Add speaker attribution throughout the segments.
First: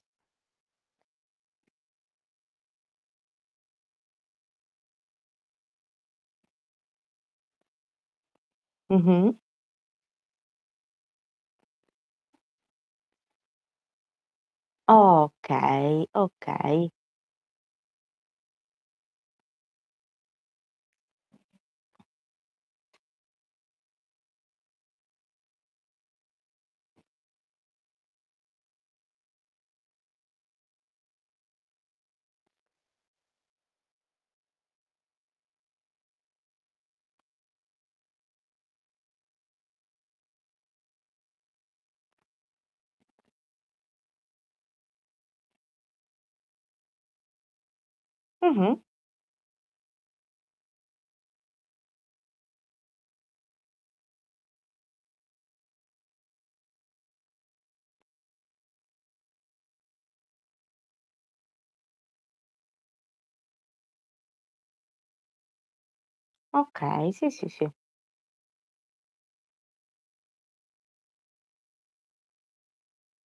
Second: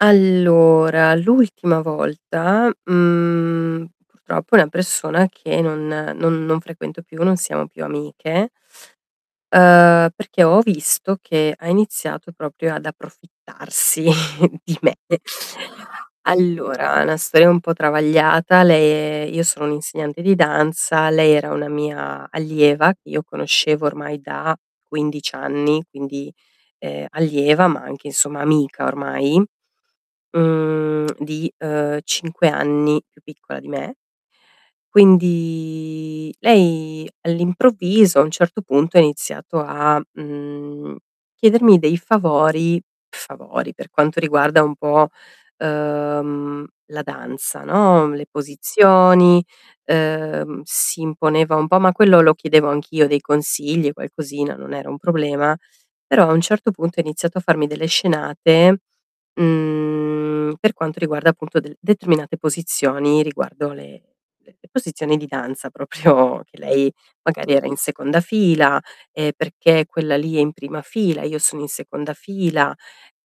Speaker 1: Allora, l'ultima volta, mhmm, purtroppo è una persona che non non non frequento più, non siamo più amiche,
Speaker 2: Mh-mh.
Speaker 1: uhm, perché ho visto che ha iniziato proprio ad approfittarsi di me.
Speaker 2: Okay, okay.
Speaker 1: Allora, una sto un po' travagliata, lei è io sono un insegnante di danza, lei era una mia allieva che io conoscevo ormai da 15 anni, quindi, ehm, allieva, ma anche insomma amica ormai. Mhmm, di, uhm, 5 anni più piccola di me. Quindi, lei all'improvviso a un certo punto ha iniziato a, mhmm, chiedermi dei favori, favori per quanto riguarda un po', uhm, la danza, no, le
Speaker 2: Mh-mh.
Speaker 1: posizioni, uhm, si imponeva un po', ma quello lo chiedevo anch'io, dei consigli, qualcosina, non era un problema, però a un certo punto ha iniziato a farmi delle scenate, mhmm, per quanto riguarda appunto de determinate posizioni riguardo le le posizioni di danza, proprio che lei
Speaker 2: Okay, sì, sì,
Speaker 1: magari era
Speaker 2: sì.
Speaker 1: in seconda fila e: "Perché quella lì è in prima fila? Io sono in seconda fila."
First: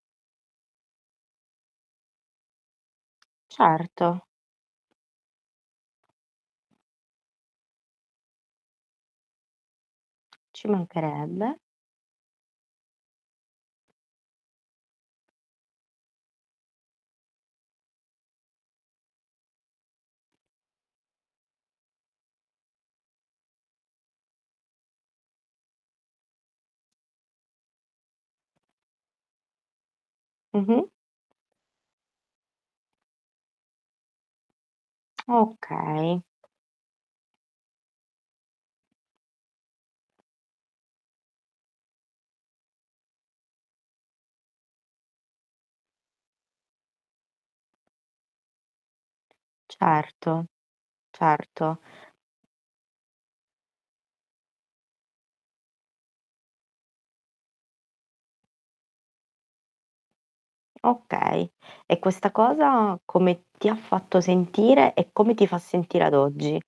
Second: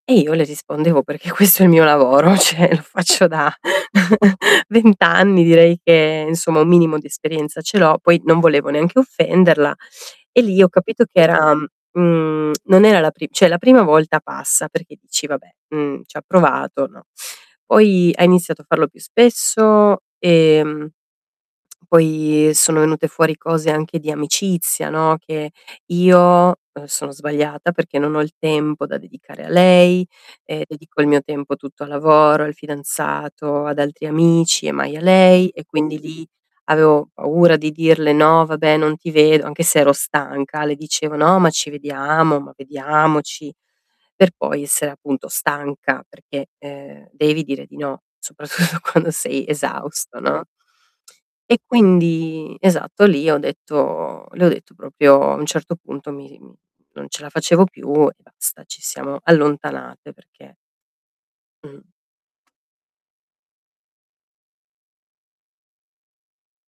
Speaker 1: E io le rispondevo: "Perché questo è il mio lavoro." Cioè lo faccio da
Speaker 2: Certo.
Speaker 1: 20 anni direi che insomma, un minimo di esperienza ce l'ho, poi non volevo neanche offenderla. E lì
Speaker 2: Ci
Speaker 1: ho capito che era,
Speaker 2: mancherebbe.
Speaker 1: mhmm, non era la pri cioè la prima volta passa perché dici: "Vabbè, mhmm, ci ha provato." No. Poi ha iniziato a farlo più spesso, ehm, e poi sono venute fuori cose anche di amicizia, no, che io, uhm, sono sbagliata perché non ho il tempo da dedicare a lei e
Speaker 2: Mh-mh.
Speaker 1: dedico il mio tempo tutto al lavoro, al fidanzato, ad altri amici e mai a lei. E quindi
Speaker 2: Okay.
Speaker 1: lì, avevo paura di dirle: "No vabbè non ti vedo." Anche se ero stanca. Le dicevo: "No ma ci vediamo, ma vediamoci." Per poi essere appunto stanca perché, uhm, devi dire di no, soprattutto quando sei esausto,
Speaker 2: Certo,
Speaker 1: no, e
Speaker 2: certo.
Speaker 1: quindi, esatto lì ho detto le ho detto proprio a un certo punto mi mi non ce la facevo più e basta, ci siamo allontanate perché
Speaker 2: Okay.
Speaker 1: Mh.
Speaker 2: E questa cosa, come ti ha fatto sentire e come ti fa sentire ad oggi?